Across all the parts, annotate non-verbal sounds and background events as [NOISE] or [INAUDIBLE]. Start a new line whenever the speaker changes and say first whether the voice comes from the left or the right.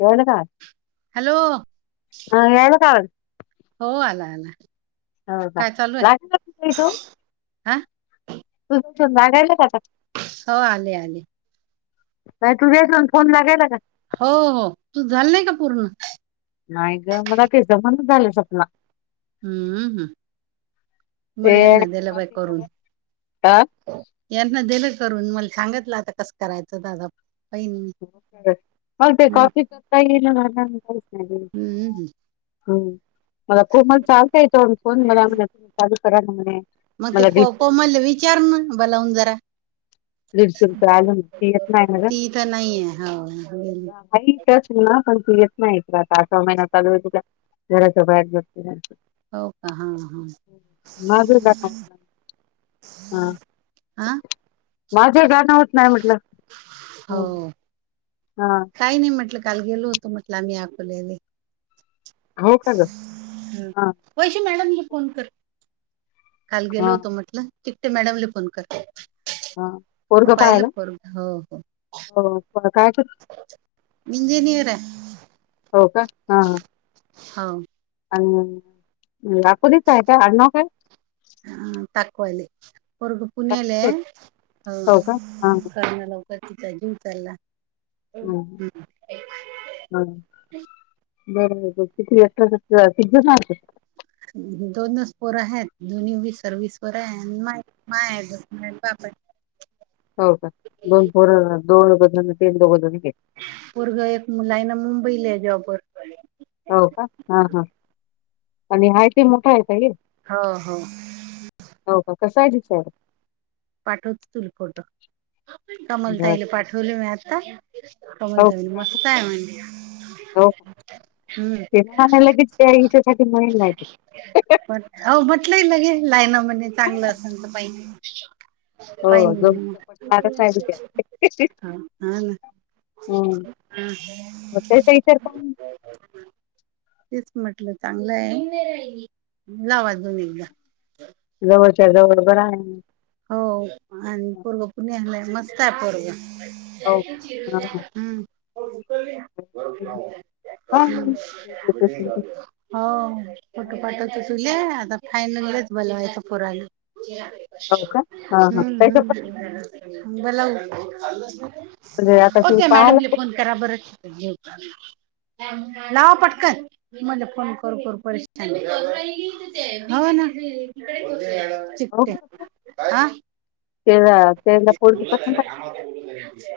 left: जेवला का?
right: हॅलो.
left: हा याला का आवाज?
right: हो आला आला.
left: हो का
right: काय चालू आहे
left: लागायल तुझ, इथून
right: हा
left: तूझ लागायला काता.
right: हो आले आले.
left: काय तुझ्या इथून फोन लागेना का?
right: हो हो. तूझ झालं नाही का पूर्ण?
left: नाही ग मला ते जमेना झालंय सपना.
right: हम्म हम्म, मला हे
left: ते
right: ना दला बाय
left: कॉफी
right: करून.
left: करत
right: यांना दिलं करून, मला सांगितलं आता कसं करायचं दादा. पाहिन मी
left: मग ते
right: हं,
left: कॉफी करता यीना ना झालं [UNINTELLIGIBLE]
right: हम्म, हम्म.
left: हम्म मला कोमलचा आलता याच्यावर फोन. मला म्हणत होती [UNINTELLIGIBLE]
right: मग ते को-कोमलले विचार ना बलावून जरा.
left: दीडशे रूपये [UNINTELLIGIBLE] ती येत नाही ना ग.
right: ती इथं नाहीये हो गेली.
left: तेच ना, पण ती येत नाही इकडं आता. आठवा महिना चालू आहे तिला. घराच्या बाहेर जातं नाही
right: हो का हा हा
left: असं [UNINTELLIGIBLE] हा.
right: हा
left: माझ्या गाणं होत नाही म्हटलं. हम्म.
right: हो.
left: हा.
right: काही नाही म्हटलं काल गेलो होतो म्हटलं आम्ही अकोलेले.
left: हो का ग?
right: हं.
left: हा.
right: वैशी मॅडम ने फोन कर. काल गेलो
left: हा
right: होतो म्हटलं. तिकटे मॅडमला फोन कर
left: हा पोरगं
right: पाहिलं
left: पाहायला
right: पोरगं? हो हो.
left: हो. आता काय करू?
right: इंजिनीयर आहे.
left: हो का? हा. हा.
right: हो
left: आणि लाखोलीच आहे का आडनाव काय?
right: हा दाखवायले पोरगं [UNINTELLIGIBLE]
left: काय
right: पुण्याला
left: ते?
right: हाय हा कर ना लवकर तिचा जीव चालला. [UNINTELLIGIBLE]
left: हम्म बर बर [UNINTELLIGIBLE] पिझ्झा मार्केट
right: दोनचं पोर हाय आणि दोन्हीही सर्विस वर हाय आणि [UNINTELLIGIBLE]
left: हो का? दोन पोरं [UNINTELLIGIBLE]
right: पोरगं एक मुलगा आहे ना मुंबईला आहे जॉबवर.
left: हो का हा हा. आणि हायती मोठा आहे काय हे?
right: हो हो.
left: हो का, कसं आहे [UNINTELLIGIBLE]
right: पाठवत तुला फोटो
left: बरं
right: कमलताईला पाठवले मी आता.
left: हो का
right: कोमलताई
left: काय नाही
right: मस्त आहे
left: हो का
right: म्हणल्या.
left: [UNINTELLIGIBLE]
right: पण हो म्हटलंय ल गे लाईन म्हणजे चांगलं असेल तर पाहिन
left: हो
right: पहिन मग
left: गौरीच पटणारच आहे विचार
right: हा ना.
left: हम्म मग त्याचा विचार
right: [UNINTELLIGIBLE]
left: काय
right: तेच म्हटलं चांगलं आहे. लाव‌ अजून एकदा.
left: जवळच्या जवळ बर आहे.
right: हो आणि पोरग पुण्याला हाय मस्त आहे पोरगं.
left: हो का? हा हा
right: [UNINTELLIGIBLE] हम्म. हम्म.
left: हा
right: हो फोटो पाठवते तुलै. आता पहायलाच बोलवायचं पोराला.
left: हो का? हा हा
right: हम्म.
left: त्याच्या पसंत आहे.
right: हम्म.
left: म्हणजे आता
right: [UNINTELLIGIBLE] ओ
left: ती
right: त्या
left: पाहायला
right: मॅडमले
left: कुठं
right: फोन करा बर. लावा पटकन. मले फोन करू करू परेशान हाव ना.
left: हो का?
right: [UNINTELLIGIBLE] हा.
left: त्याला त्याला पोरगी पसंत आहे का?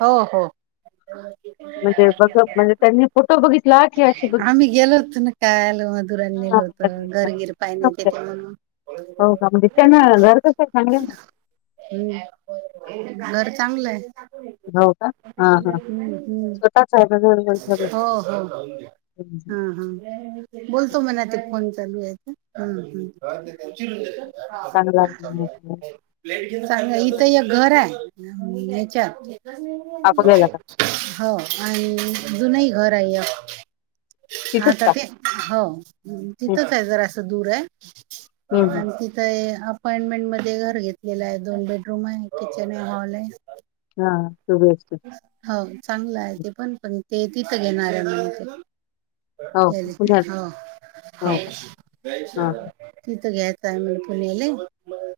right: हो. हो.
left: म्हणजे बघ म्हणजे त्यांनी फोटो बघितला की अशी बघितली?
right: आम्ही गेलो होतो ना. काल मधुरानी
left: हा हा.
right: नेलं होतं घरबीर पाय नाही तेथे म्हणून.
left: हो का? म्हणजे त्यांन घर कसं चांगलं आहे ना?
right: हम्म, घर चांगलं आहे.
left: ना? हो का? हा हा
right: हं हं,
left: स्वतःच आहे का घर
right: हो हो. हा हा बोल तू मना ते फोन चालूएत हम्म हम्म. चालू ए
left: चांगला
right: इथ एक
left: अच्छा.
right: घर. ताय हम्म हेच्या.
left: अकोल्याला का?
right: हो आणि
left: हा.
right: जुनही घर आहे,
left: तिथंच
right: आता
left: का?
right: ते हो
left: हम्म
right: तिथच ए जरा असं दूर आहे
left: हम्म
right: आणखी ते अपार्टमेंट मध्ये घर घेतलेलं ए दोन बेडरूम ए किचन ए हॉल ए.
left: हा सुरू असत.
right: हो चांगलं आहे ते पण पण ते तिथं घेणार आहे म्हण ते.
left: हो
right: झाले
left: पुण्यात
right: हो हो,
left: हा
right: तिथं घ्याय टाइमवर पण नेलंय.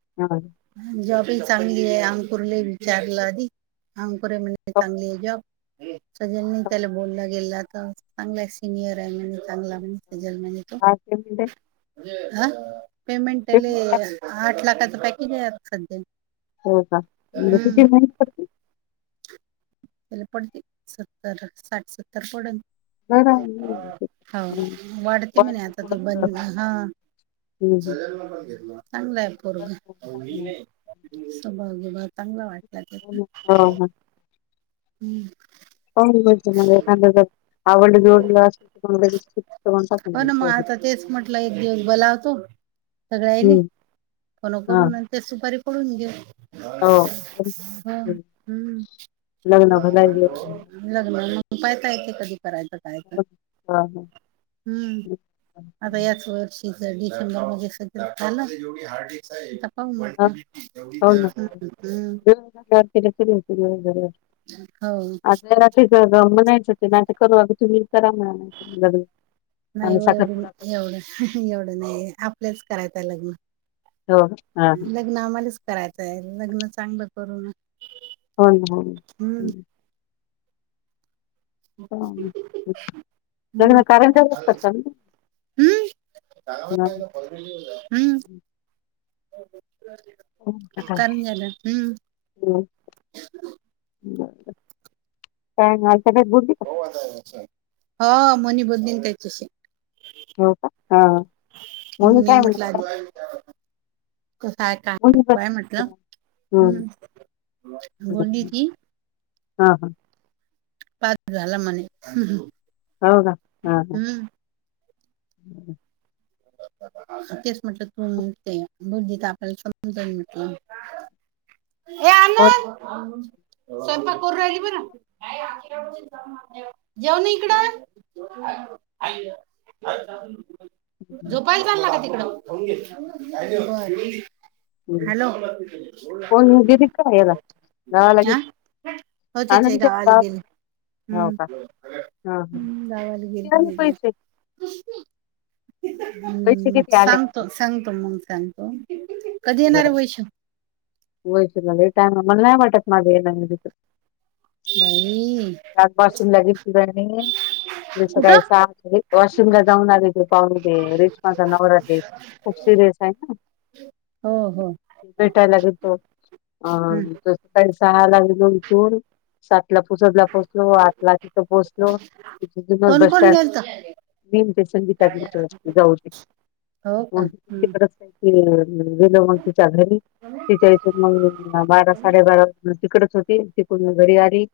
left: [UNINTELLIGIBLE]
right: जॉबही चांगली ए अंकुरले विचारलं आदी. पोर म्हने
left: हो.
right: चांगली ए जॉब, सगळ्यांनी
left: हो.
right: त्याला बोलणं गेला का. चांगला सिनियर आहे म्हणे, चांगला मस्त हाय तो जर्नल हे तो,
left: काय पेमेंट आहे?
right: हा? पेमेंट त्याले आठ लाखाचं पॅकेज हाय आता सध्या.
left: हो का, म्हणजे
right: हम्म
left: किती नाय तर.
right: त्याला पडते सत्तर साठ सत्तर पडल.
left: बरं आहे. हम्म.
right: वाढते म्हणे आता ते
left: पुढं पुढं.
right: बन हा.
left: हम्म हम्म.
right: चांगलं ए
left: हो
right: पोरग, स्वभाव भीभाव चांगलं वाटत राहतेत ना.
left: हो. हो.
right: हम्म
left: [UNINTELLIGIBLE] आवडली बिवडली
right: हो ना मग आता
left: असल [UNINTELLIGIBLE]
right: सगळ रायले पण नको राहते सुपारी फोडून घेऊ.
left: हो.
right: हं
left: हं.
right: हं
left: लग्न भलाही
right: लग्न म्ह का यकाय ते कधी करायचं.
left: हो ना. हां, हां.
right: हम्म आता याच वर्षी दिसं दिसं दिसं विथ झालं. हो
left: हां,
right: मोठं,
left: हो
right: हम्म
left: ना.
right: हम्म हम्म.
left: [UNINTELLIGIBLE]
right: हो.
left: ते ग म्हणायचं की, नई तर करू लागतो, तुम्ही बी करा म्हणायचं लग्न.
right: नाय
left: आम्ही
right: वो एवढ
left: साखरपुडा करतो.
right: एवढं एवढं नाही आपलेच करायच ए लग्न.
left: हो हां, हां.
right: लग्न आमालाच करायचं आहे लग्न चांगलं करून.
left: हो ना हो.
right: हम्म हम्म चालच
left: [UNINTELLIGIBLE] ना?
right: हम्म? हम्म.
left: हं. हो ना. हां.
right: काम झालं हम्म.
left: हं. [UNINTELLIGIBLE]
right: हा मनी बोलली न त्याच्याशी.
left: हो का? हां.
right: होऊ
left: मुली काय
right: नये
left: म्हणत
right: म्हटलं
left: होत्या?
right: आधी. कसं आहे काय, काय
left: मुली पण
right: पाय म्हटलं
left: हं. हं.
right: हम्म बोल्ली ती.
left: हा हा.
right: पास झाला म्हणे.
left: हो का हा हा.
right: [UNINTELLIGIBLE] तेच म्हटलं, तुम
left: हो.
right: ते बघू ते आपलं संपून जाईल म्हटलं. ए अनु स्वयंपाक करू राहिली बरं. जेवणा इकडं झोपायला चांला का तिकडं.
left: हं.
right: हॅलो.
left: कोण दिली का याला गावाला
right: हा
left: गेली
right: हो तेचि आई
left: आनंदच्या
right: गवालं गेली.
left: गावाला हो
right: हम्म
left: का हा हा
right: हम्म गावाला गेली
left: किती आले
right: ती
left: पैसे पैसे
right: हम्म
left: किती आले म्हणजे
right: सांगतो सांगतो मग सांगतो, कधी येणार आहे वैश्यु?
left: वैश्यु लालय टाईम आहे मला नाही वाटात माझ येणार हाय तिथं.
right: बाई
left: लाग बासून लगेच तणी. जसं काय
right: कुठं
left: सासरी, वाशिमला जाऊन आले त पाहून रेश्माचा नवरा ते. खूप सिरियस आहे ना.
right: हो हो
left: भेटायला गेलतो, आ
right: हम्म.
left: तस सकाळी सहा ला गेलो उथून सात ला पूजत. पोहचलो आठला तिथं पोहचलो, मग तिथन
right: कोण
left: बस
right: कोण
left: स्टँड
right: गेलत
left: ने ते संगीता जाऊ शकत
right: हो का
left: कोणती
right: हम्म.
left: करत नाही. हम्म मग गेलो मग तिच्या घरी.
right: हम्म,
left: तिच्यास मग बारा साडेबारा तिकडच होती. घरी आली,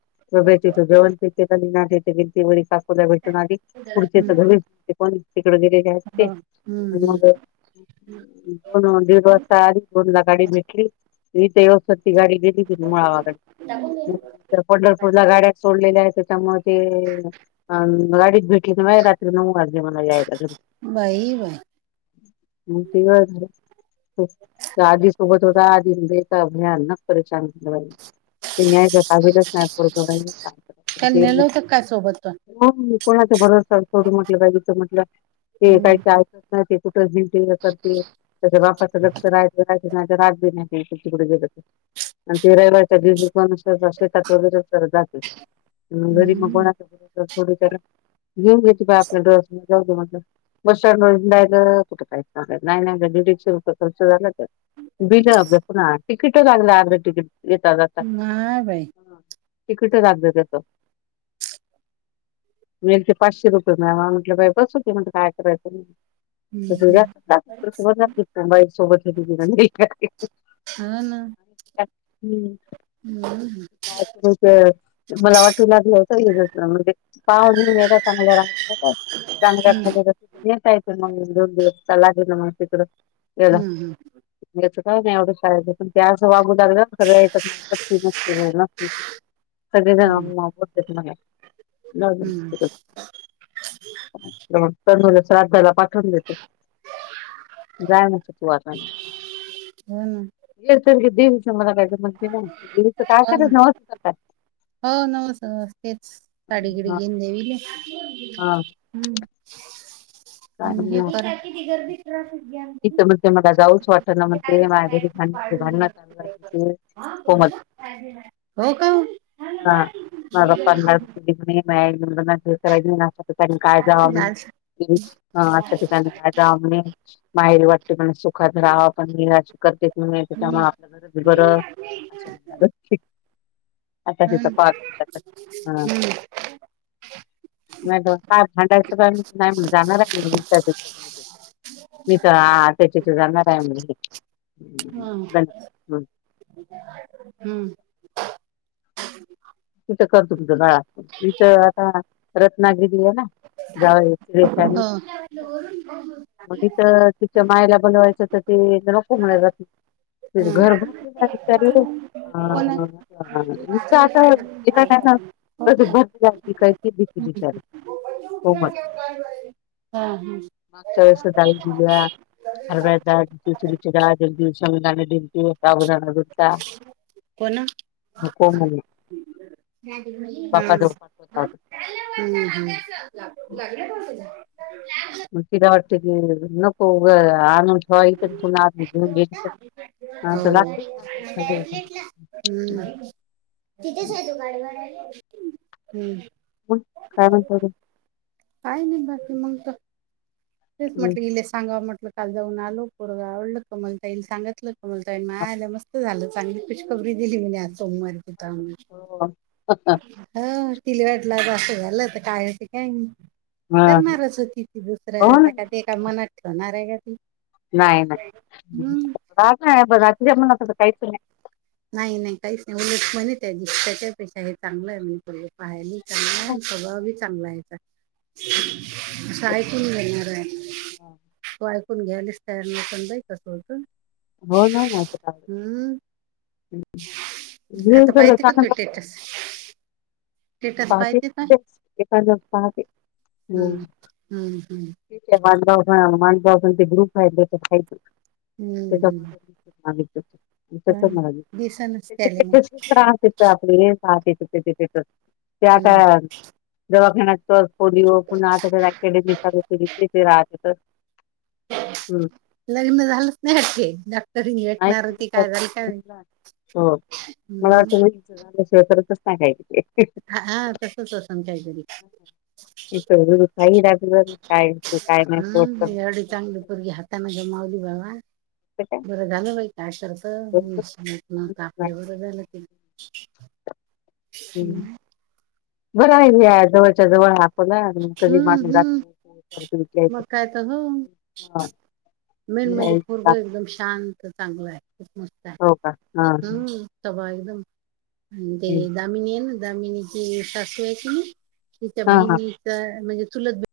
left: भेटीच जेवण [UNINTELLIGIBLE] भेटून आली पुढचे तर
right: हो.
left: घरी कोण तिकड गेलेले आहेत ते.
right: हम्म,
left: ग
right: हम्म.
left: दोन दीड वाजता आली दोन ला गाडी भेटली. री ते औषती गाडी गेली ती मुळा वगड.
right: दाबून गेलो की
left: पंढरपूर ला गाड्यात सोडलेल्या आहेत त्या त्यामुळे ते गाडीत भेट कि रात्री नऊ वाजे मला यायला घरी
right: बाई बाई
left: [UNINTELLIGIBLE] आदी सोबत होता आदीन ब अभियान ना. परहि ते न्यायतावीच्यायपूर्हि
right: काल नेल होत का सोब
left: हो कोणाच भरसा सोड म्हटलं काच म्हटलं ते काही. ते कुठ अस ते तेच्या बापाच लक्ष राहायं राहि नाही राग नाही जग. आणि ते रहिवाच्या जिज पण शेतात वगैरे जाते घरी मग
right: हम्म
left: कोणा सोडू त्या घेऊन घेते बा आपल्याला ड्रस जाऊ म्हटल. बसय कुठं काय नाहीडशे रुपय खर्च झालंय. बिज अभ्यास ना तिकिट लागला आग्र तिकीट येता जातात.
right: हां बाई
left: तर राग घेतो. म ते पाचशे रुपये म्या म्हटलं बाई, बस होते म्हण काय करायचं. सोबतातस ना बाई सोबत त
right: हा ना. हम्म
left: हमं मला वाटूला घेचंस म्हणजे पाव येऊन येत चांगला रागला काय.
right: हम्म.
left: येत हाय मम्मी दोन दिवस चला म्हणाव मावशीकडं येजा.
right: हम्म
left: याच काय नाही एवढं शाळेचं, पण त्या असं वागूदार सगळ्या याच्यात [UNINTELLIGIBLE] सगळे जण
right: हम्म
left: मग बोलतात म्हणं, जाऊदेल
right: हम्म
left: तिकडं. मग तुल श्रधाला पाठवून देतो. जाण्याच त वा
right: हो ना
left: हे तर दिव मला म्हणच काय
right: हो ना
left: नवयसच काय.
right: हो नऊस नउस तेच साडी घिडी
left: हा
right: घेऊन देवीले.
left: हा
right: हम्म
left: काय
right: आणि हे
left: म्हणणार
right: करा.
left: तिथं म्हणते मला जाऊच वाटत ना म्हणते माझ्या घरी भांडणाचे भांडणं चालू आहे
right: [UNINTELLIGIBLE]
left: म्हणते कोमल
right: हो का?
left: हा पन्नास [UNINTELLIGIBLE] हाय, एकोणपन्नास [UNINTELLIGIBLE] पण काय जाऊ
right: आपल्या
left: आम्ही [UNINTELLIGIBLE] असं ठिकाणी काय जाऊ नाही. आईला वाटते पण सुखात राहावं, पण मी राज करते त्याच्यामुळं.
right: इथं
left: [UNINTELLIGIBLE] अच्छा तिचा
right: हम्म
left: पा [UNINTELLIGIBLE] हा.
right: हम्म
left: नाही काय भांडायच काय मने नाही जाणार आहे. [UNINTELLIGIBLE] मी तर त्याच्यात जाणार आहे म्हणे गण हं.
right: हम्म. [INAUDIBLE]
left: तिथं का तुमचं बाळा, तिथं आता रत्नागिरी आहे ना जा हे सरस
right: हम्म
left: आनं
right: हो वरून
left: ती तर तिच्या मायला बोलवायचं तर ते इथं नको म्हणाय जाती. अं
right: हो का?
left: घरभर तिला
right: हा
left: विचारेले आं [UNINTELLIGIBLE] तिला काय गं, बहुतेक भरती झालती काय ती बिचारी. कोमल
right: [UNINTELLIGIBLE] हा हम्म.
left: मागच्या वेळेस तिसरीचं दहा दिव दिवसांनी दानं दिलतो. साबुदाणा धुतला नको म्हणून. झोपत
right: हां.
left: होता
right: हम्म हम्म.
left: मगं तिला वाटतते की नको उग आन [UNINTELLIGIBLE]
right: हम्म तिथेच आहे तो गाडी भाडा, हम्म.
left: मगं काय म्हणता तुम्ही?
right: काय नि बाकी मंग त तेच
left: अजून
right: म्हटलं इले सांगाव म्हटलं काल जाऊन आलो पोरगा आवडलं कोमल ताईल सांगतलं. बोलताई माय आलं मस्त झालं चांगली खु शखबरी दिली म्हणे आज सोमवारी. ते ता आम्ही
left: हो
right: हर ती वाटला असं झालं तर कायच काय नाही
left: हा
right: करणारच होती ती
left: हो
right: दुसरं
left: ना
right: आता काय. ते काय मनात ठेवणार आहे का ती?
left: नाही
right: हम्म
left: नाही नाही [UNINTELLIGIBLE] मनात काहीच नाही.
right: नाही नाही काहीच नाही, उलट म्हणे त्यांनी त्याच्यापेक्षा हे चांगलं आहे म्हणून प्रोजेक्ट. बाहेर नि चांगला
left: हो
right: आणि स्वभाव बी चांगला आहे याचा. असं ऐकून घेणार हाय, होय. कोण घ्यायलाच तयार नाही, पण जाई का पोरगं?
left: हो ना.
right: आता पाहते का तू
left: [UNINTELLIGIBLE] [UNINTELLIGIBLE]
right: स्टेटस स्टेटस
left: पाहते
right: का
left: तेच ते काजल पाहते हम्म.
right: हम्म हम्म
left: ठीक वन थउजंड वन थउजंड ते ग्रुप आहे त्याच्यात आहे ते.
right: हम्म
left: त्याचच आधीच मी तेचच
right: हम्म दिसनच
left: म्हणालोय, ते
right: त्याले मग
left: कसं त्रास देतंय तेथे आपले पाहते ते तिथं, ते आता
right: हम्म
left: दवाखान्यात तर पोलिओ पुन्हा आता तर, अकॅडमी सगळे राहते तर हम्..
right: लग्न झालंच नाहीे वाटते. तरी
left: नाही
right: भेटणार
left: केलं
right: होती
left: तर
right: काजल काल,
left: नाही.
right: हम्म.
left: हिच्या झाला शेव करतच टाकायचं.
right: हा तसच असन काहीतरी
left: [UNINTELLIGIBLE] कायच काय नाही सोड.
right: ऐवढी चांगली पोरगी हातान गमवली बाबा. बरं झालं बाई, काय करायचं [UNINTELLIGIBLE]
left: काय
right: बरं झालं ते. हम्म.
left: बरं हाय ह्या जवळच्या जवळ
right: हम्म हम्म. मग काय तर हो
left: हाय. [UNINTELLIGIBLE]
right: मेन म्हणजे पोरग एकदम शांत चांगलं आहे, खूप मस्त आहे.
left: हो का हा
right: हम्म.. तवा एकदम आणि ते
left: हं.
right: दमिनी आहे ना, दमिनी ची सासू आहे कणी. तिच्या
left: हा हा
right: बहिणीचा म्हणजे चुलत बहि